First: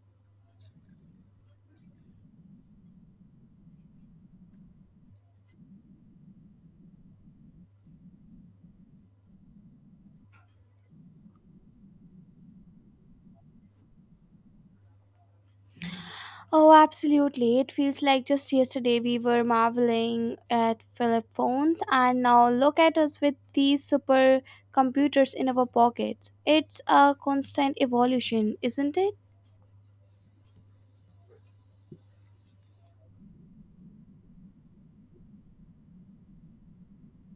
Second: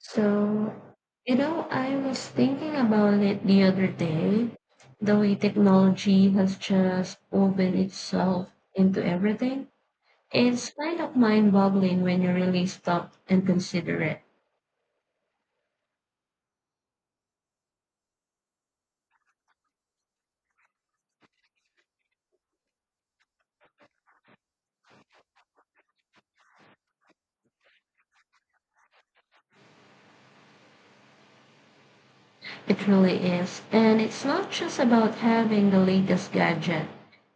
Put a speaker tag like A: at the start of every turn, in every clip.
A: So, I was thinking about it the other day, the way technology has just woven itself into everything. It's kind of mind-boggling when you really stop and consider it.
B: Oh, absolutely. It feels like just yesterday we were marveling at Philip phones, and now look at us with these super computers in our pockets. It's a constant evolution, isn't it?
A: It really is. And it's not just about having the latest gadget,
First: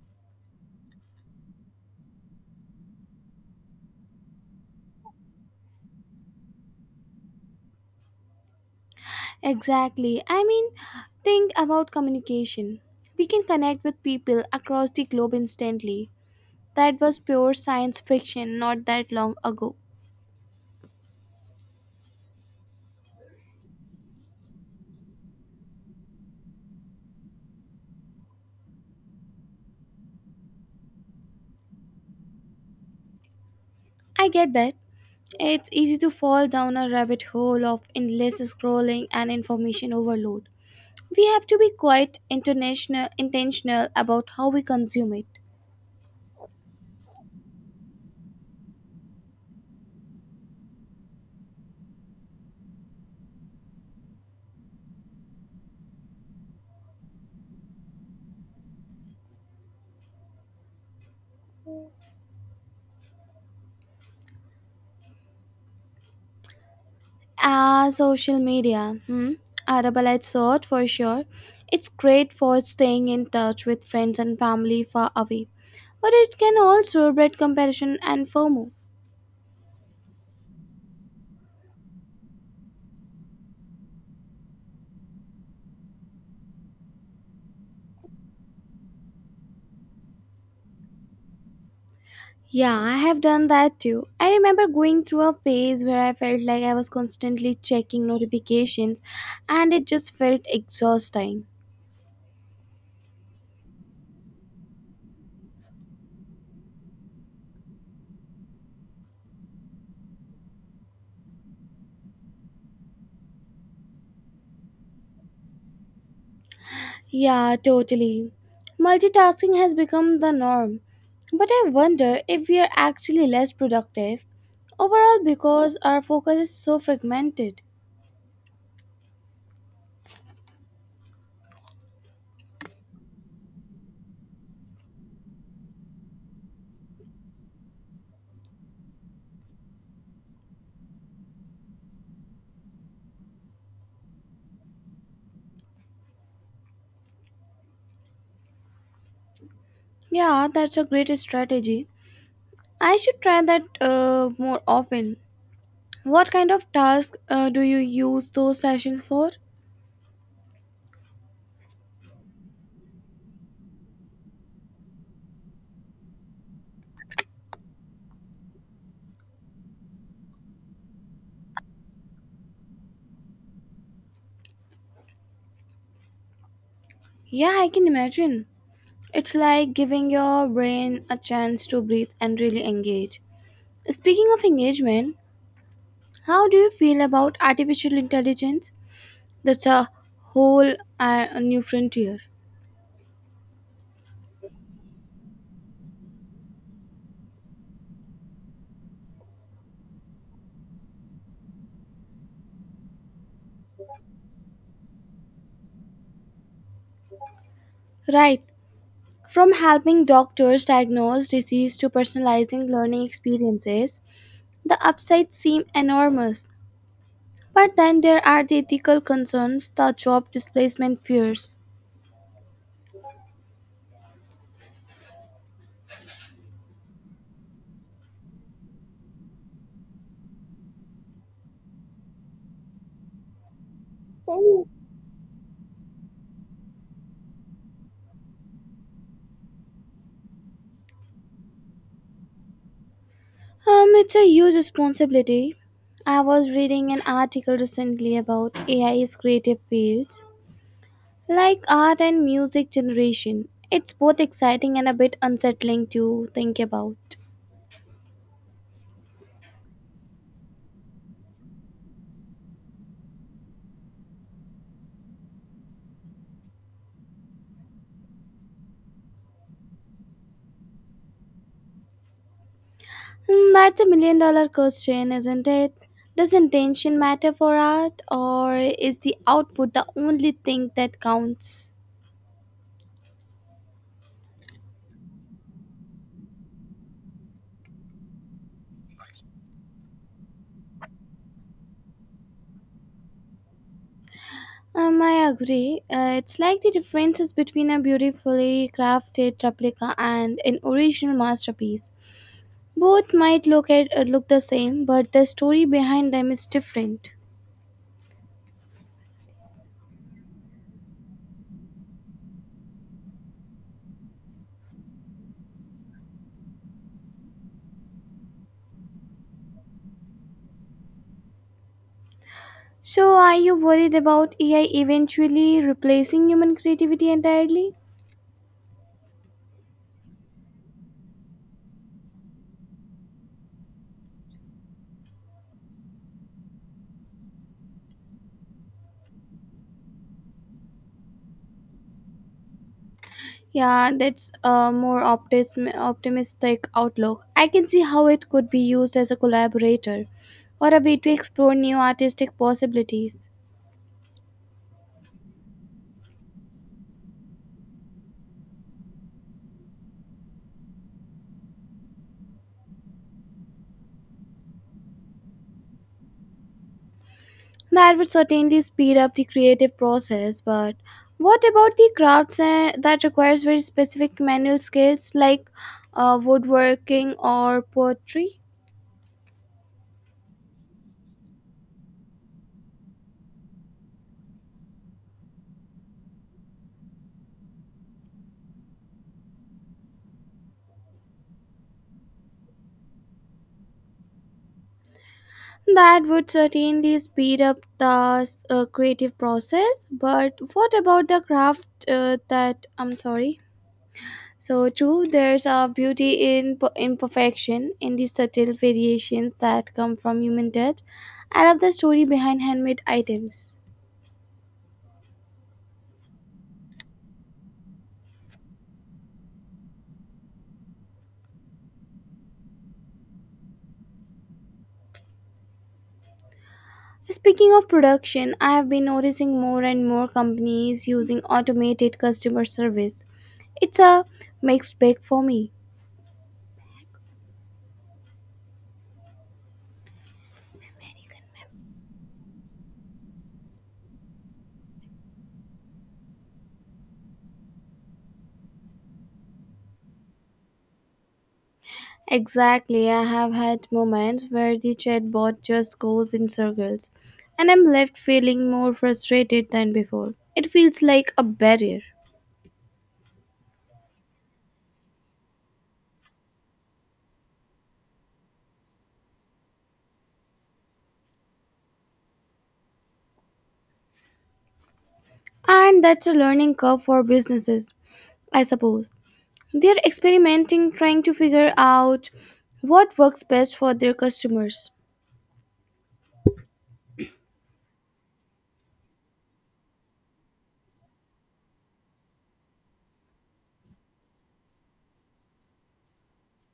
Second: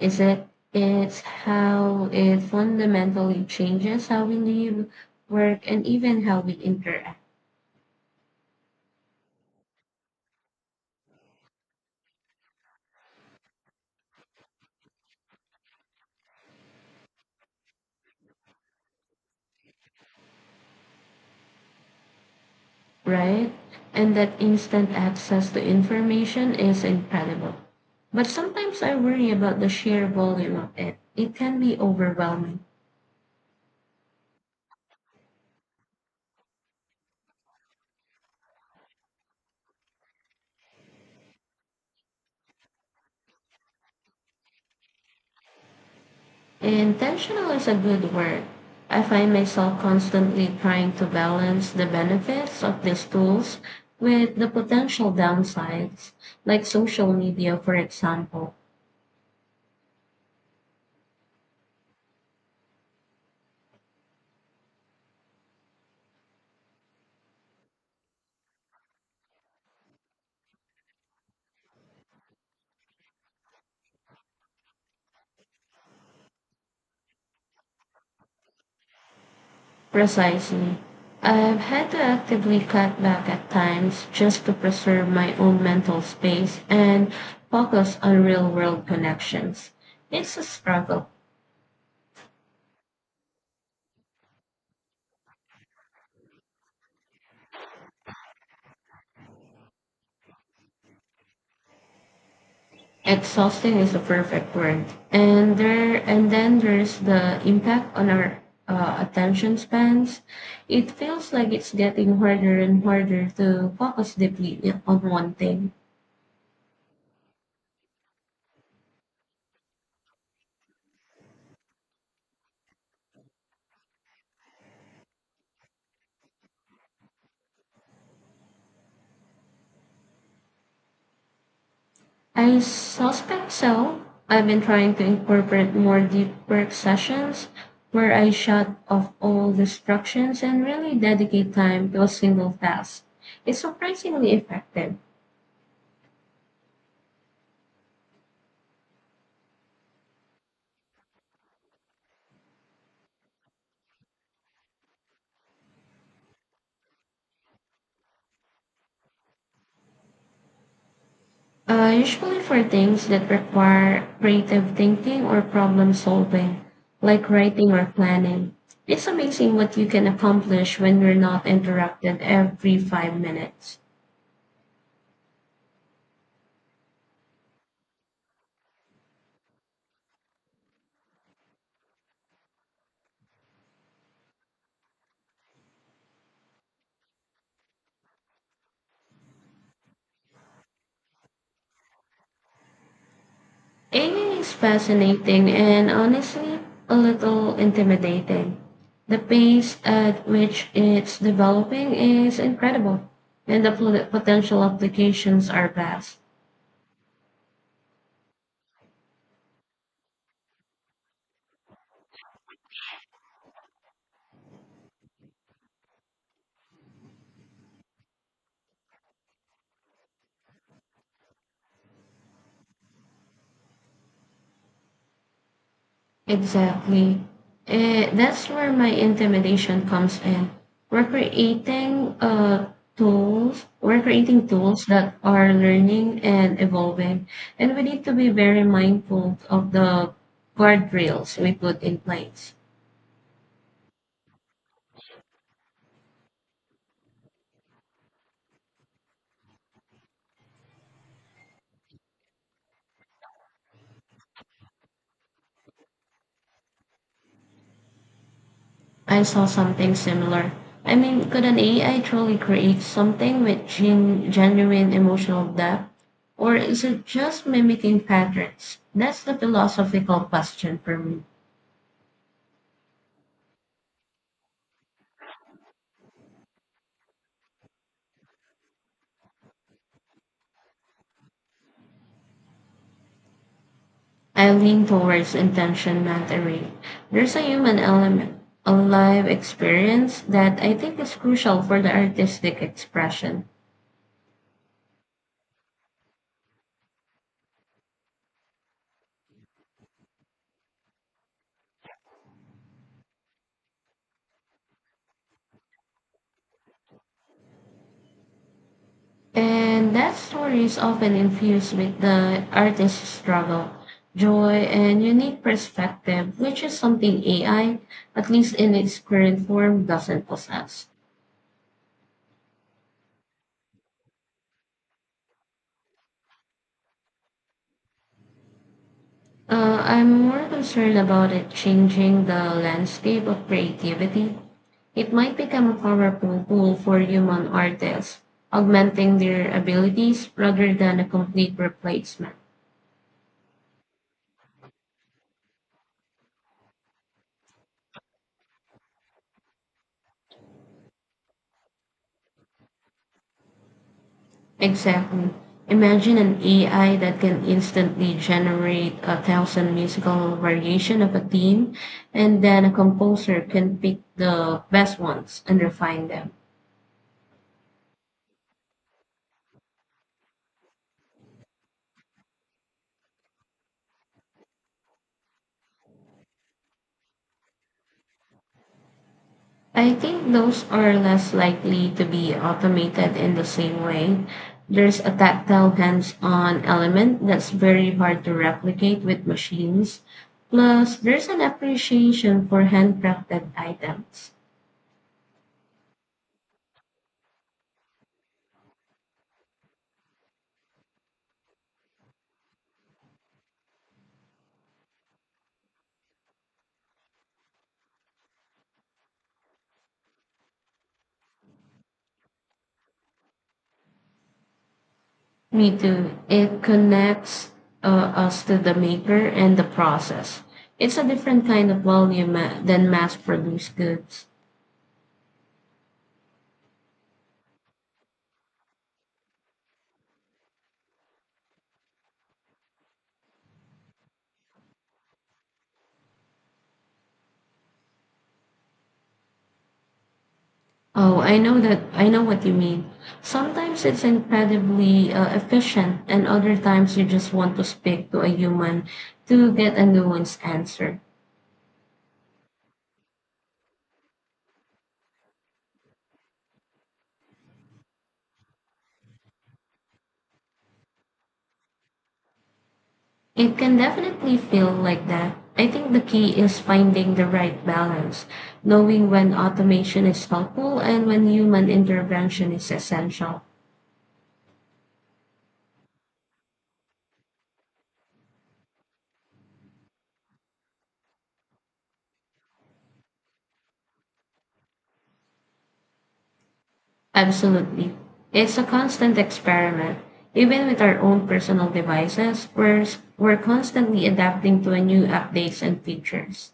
A: is it? It's how it fundamentally changes how we live, work, and even how we interact.
B: Exactly. I mean, think about communication. We can connect with people across the globe instantly. That was pure science fiction not that long ago.
A: Right? And that instant access to information is incredible. But sometimes I worry about the sheer volume of it. It can be overwhelming.
B: I get that. It's easy to fall down a rabbit hole of endless scrolling and information overload. We have to be quite international intentional about how we consume it.
A: Intentional is a good word. I find myself constantly trying to balance the benefits of these tools with the potential downsides, like social media, for example.
B: Ah, social media. Hmm. Arable, I thought for sure. It's great for staying in touch with friends and family far away, but it can also breed comparison and fomo.
A: Precisely. I've had to actively cut back at times just to preserve my own mental space and focus on real world connections. It's a struggle.
B: Yeah, I have done that too. I remember going through a phase where I felt like I was constantly checking notifications, and it just felt exhausting.
A: Exhausting is the perfect word. And there and then there's the impact on our attention spans. It feels like it's getting harder and harder to focus deeply on one thing.
B: Yeah, totally. Multitasking has become the norm. But I wonder if we are actually less productive overall because our focus is so fragmented.
A: I suspect so. I've been trying to incorporate more deep work sessions where I shut off all distractions and really dedicate time to a single task. It's surprisingly effective.
B: Yeah, that's a great strategy. I should try that more often. What kind of task do you use those sessions for?
A: Usually for things that require creative thinking or problem solving, like writing or planning. It's amazing what you can accomplish when you're not interrupted every 5 minutes.
B: Yeah, I can imagine. It's like giving your brain a chance to breathe and really engage. Speaking of engagement, how do you feel about artificial intelligence? That's a whole new frontier.
A: Amy is fascinating and honestly a little intimidating. The pace at which it's developing is incredible, and the potential applications are vast.
B: Right. From helping doctors diagnose disease to personalizing learning experiences, the upsides seem enormous. But then there are the ethical concerns, the job displacement fears.
A: Exactly. That's where my intimidation comes in. We're creating uh, we're creating tools that are learning and evolving, and we need to be very mindful of the guardrails we put in place.
B: It's a huge responsibility. I was reading an article recently about AI's creative fields, like art and music generation. It's both exciting and a bit unsettling to think about.
A: I saw something similar. I mean, could an AI truly create something with genuine emotional depth? Or is it just mimicking patterns? That's the philosophical question for me.
B: Hmm, that's a million dollar question, isn't it? Does intention matter for art, or is the output the only thing that counts?
A: I lean towards intention, not array. There's a human element, a live experience that I think is crucial for the artistic expression.
B: I agree. It's like the differences between a beautifully crafted replica and an original masterpiece. Both might look the same, but the story behind them is different.
A: And that story is often infused with the artist's struggle, joy, and unique perspective, which is something AI, at least in its current form, doesn't possess.
B: So, are you worried about AI eventually replacing human creativity entirely?
A: I'm more concerned about it changing the landscape of creativity. It might become a powerful tool for human artists, augmenting their abilities rather than a complete replacement.
B: Yeah, that's a more optimistic outlook. I can see how it could be used as a collaborator or a way to explore new artistic possibilities.
A: Exactly. Imagine an AI that can instantly generate a thousand musical variation of a theme, and then a composer can pick the best ones and refine them.
B: That would certainly speed up the creative process, but what about the crafts that requires very specific manual skills like woodworking or pottery?
A: I think those are less likely to be automated in the same way. There's a tactile, hands-on element that's very hard to replicate with machines. Plus, there's an appreciation for handcrafted items.
B: That would certainly speed up the creative process, but what about the craft that I'm sorry? So true, there's a beauty in imperfection, in the subtle variations that come from human touch. I love the story behind handmade items.
A: Me too. It connects us to the maker and the process. It's a different kind of volume than mass-produced goods.
B: Speaking of production, I have been noticing more and more companies using automated customer service. It's a mixed bag for me.
A: Oh, I know that. I know what you mean. Sometimes it's incredibly efficient, and other times you just want to speak to a human to get a nuanced answer.
B: Exactly, I have had moments where the chatbot just goes in circles, and I'm left feeling more frustrated than before. It feels like a barrier.
A: It can definitely feel like that. I think the key is finding the right balance, knowing when automation is helpful and when human intervention is essential.
B: And that's a learning curve for businesses, I suppose. They're experimenting, trying to figure out what works best for their customers.
A: Absolutely. It's a constant experiment. Even with our own personal devices, we're constantly adapting to a new updates and features.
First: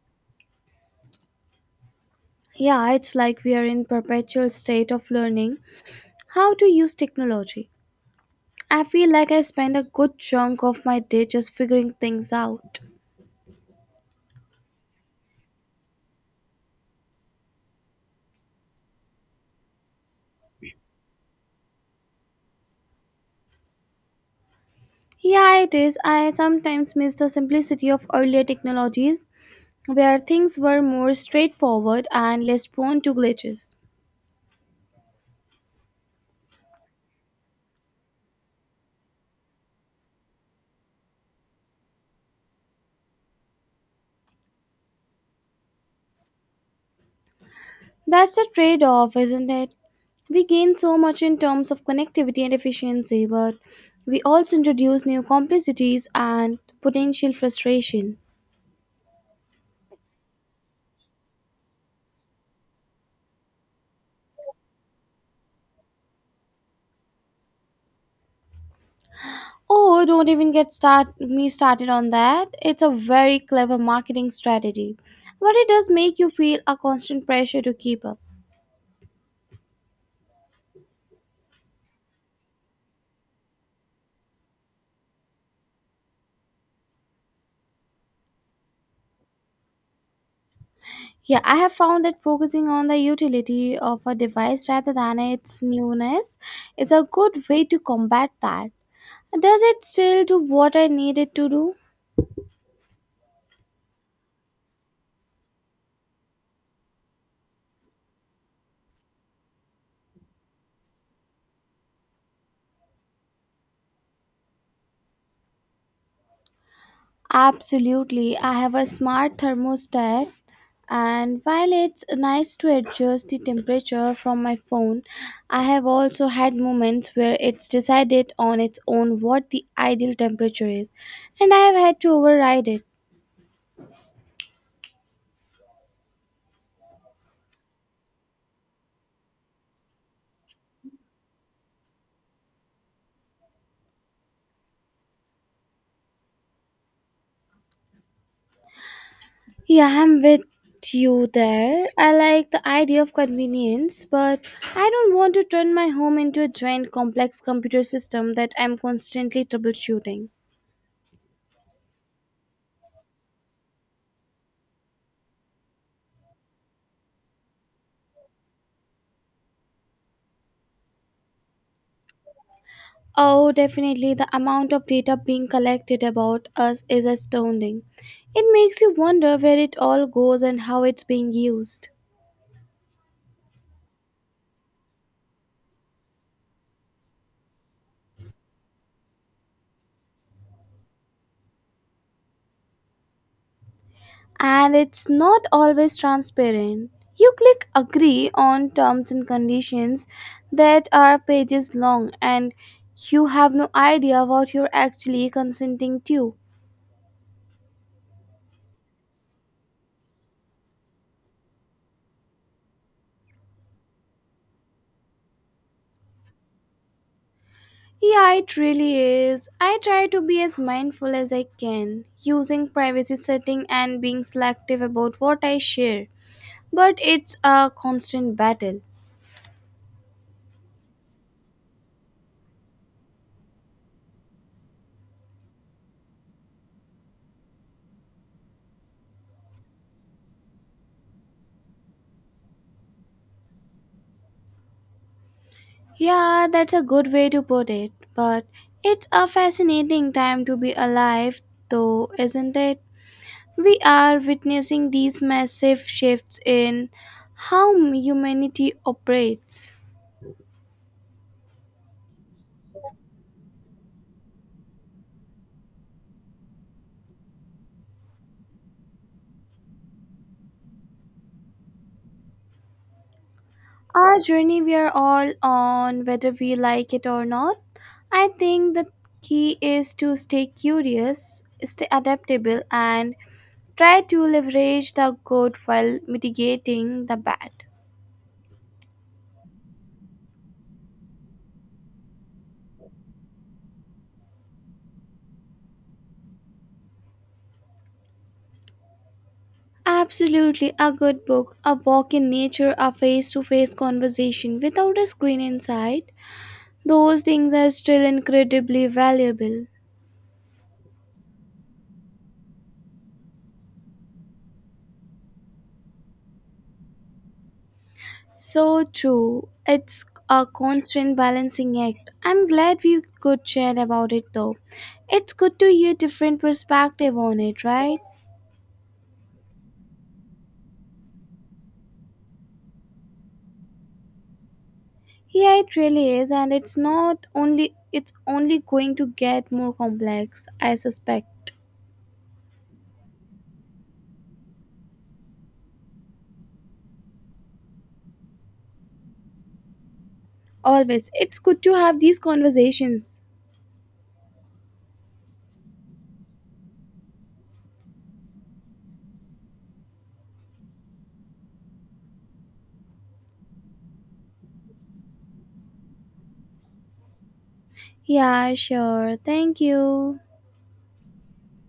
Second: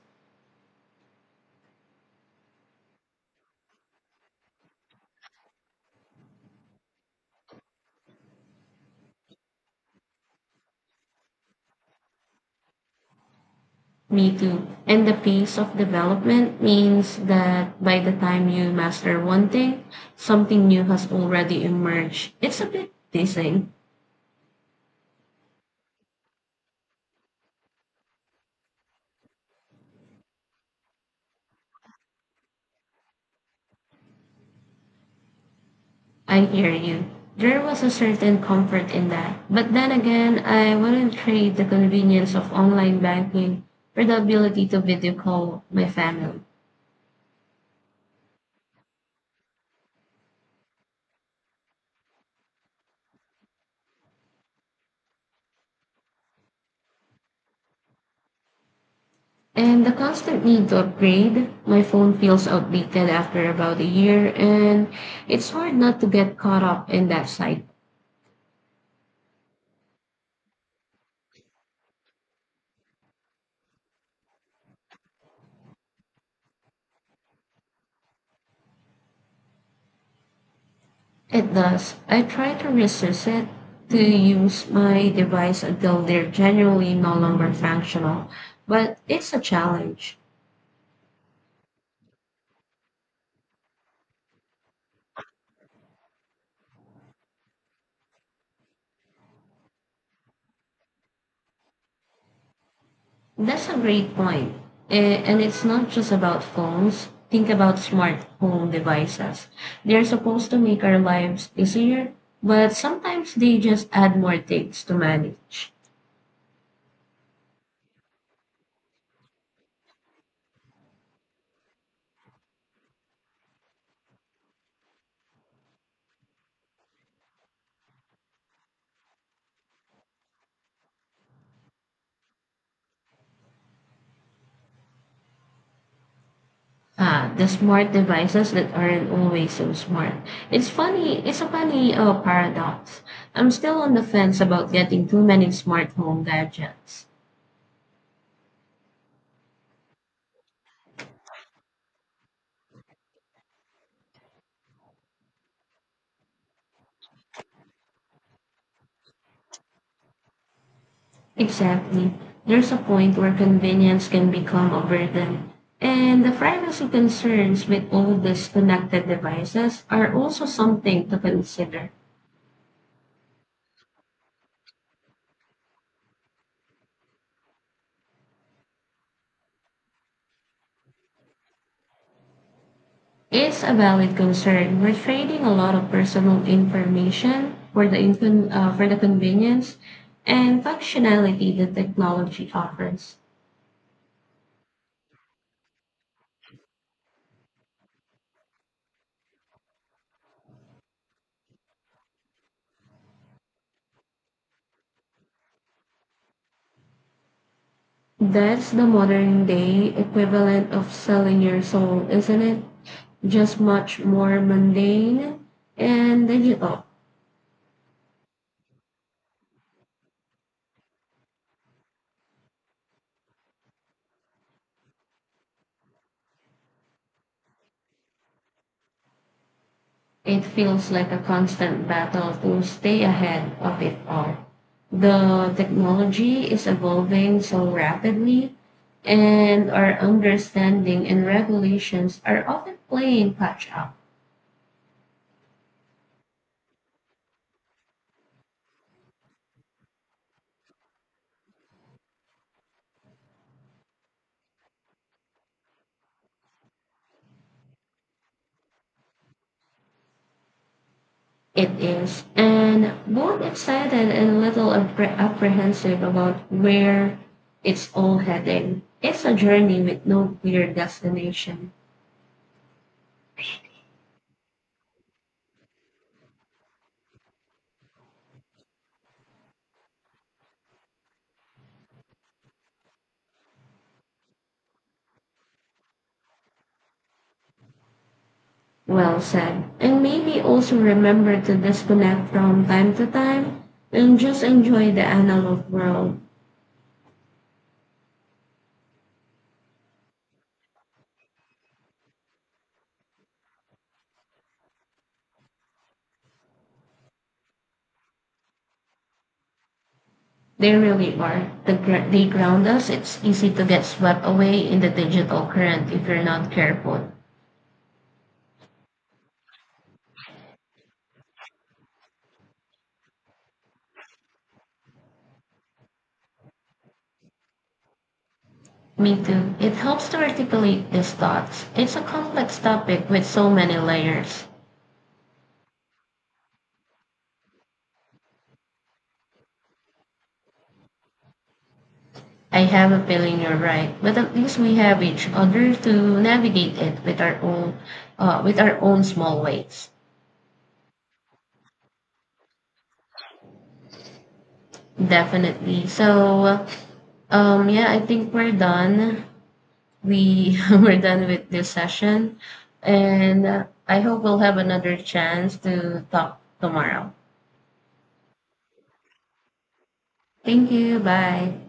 B: Yeah, it's like we are in perpetual state of learning how to use technology. I feel like I spend a good chunk of my day just figuring things out.
A: Me too. And the pace of development means that by the time you master one thing, something new has already emerged. It's a bit dizzying.
B: Yeah, it is. I sometimes miss the simplicity of earlier technologies where things were more straightforward and less prone to glitches.
A: I hear you. There was a certain comfort in that. But then again, I wouldn't trade the convenience of online banking for the ability to video call my family.
B: That's a trade off, isn't it? We gain so much in terms of connectivity and efficiency, but we also introduce new complexities and potential frustration.
A: And the constant need to upgrade. My phone feels outdated after about a year, and it's hard not to get caught up in that cycle.
B: Oh, don't even get start me started on that. It's a very clever marketing strategy, but it does make you feel a constant pressure to keep up.
A: It does. I try to resist it, to use my device until they're generally no longer functional, but it's a challenge.
B: Yeah, I have found that focusing on the utility of a device rather than its newness is a good way to combat that. Does it still do what I need it to do?
A: That's a great point. And it's not just about phones. Think about smart home devices. They're supposed to make our lives easier, but sometimes they just add more things to manage.
B: Absolutely. I have a smart thermostat, and while it's nice to adjust the temperature from my phone, I have also had moments where it's decided on its own what the ideal temperature is, and I have had to override it.
A: Ah, the smart devices that aren't always so smart. It's a funny paradox. I'm still on the fence about getting too many smart home gadgets.
B: Yeah, I'm with you there. I like the idea of convenience, but I don't want to turn my home into a giant complex computer system that I'm constantly troubleshooting.
A: Exactly. There's a point where convenience can become a burden. And the privacy concerns with all these connected devices are also something to consider.
B: Oh, definitely. The amount of data being collected about us is astounding. It makes you wonder where it all goes and how it's being used.
A: Is a valid concern. We're trading a lot of personal information for the convenience and functionality that technology offers.
B: And it's not always transparent. You click agree on terms and conditions that are pages long, and you have no idea what you're actually consenting to.
A: That's the modern day equivalent of selling your soul, isn't it? Just much more mundane and digital.
B: Yeah, it really is. I try to be as mindful as I can, using privacy setting and being selective about what I share. But it's a constant battle.
A: It feels like a constant battle to stay ahead of it all. The technology is evolving so rapidly, and our understanding and regulations are often playing catch up.
B: Yeah, that's a good way to put it. But it's a fascinating time to be alive, though, isn't it? We are witnessing these massive shifts in how humanity operates.
A: It is, and both excited and a little apprehensive about where it's all heading. It's a journey with no clear destination.
B: Our journey we are all on, whether we like it or not. I think the key is to stay curious, stay adaptable, and try to leverage the good while mitigating the bad.
A: Well said. And maybe also remember to disconnect from time to time and just enjoy the analog world.
B: Absolutely, a good book, a walk in nature, a face to face conversation without a screen inside. Those things are still incredibly valuable.
A: They really are. They ground us. It's easy to get swept away in the digital current if you're not careful.
B: So true. It's a constant balancing act. I'm glad we could chat about it though. It's good to hear different perspective on it, right?
A: Me too. It helps to articulate these thoughts. It's a complex topic with so many layers.
B: Yeah, it really is and it's not only it's only going to get more complex, I suspect.
A: I have a feeling you're right, but at least we have each other to navigate it with our own small ways.
B: Always. It's good to have these conversations.
A: Definitely. So. Yeah, I think we're done. We We're done with this session, and I hope we'll have another chance to talk tomorrow.
B: Yeah, sure. Thank you.
A: Thank you. Bye.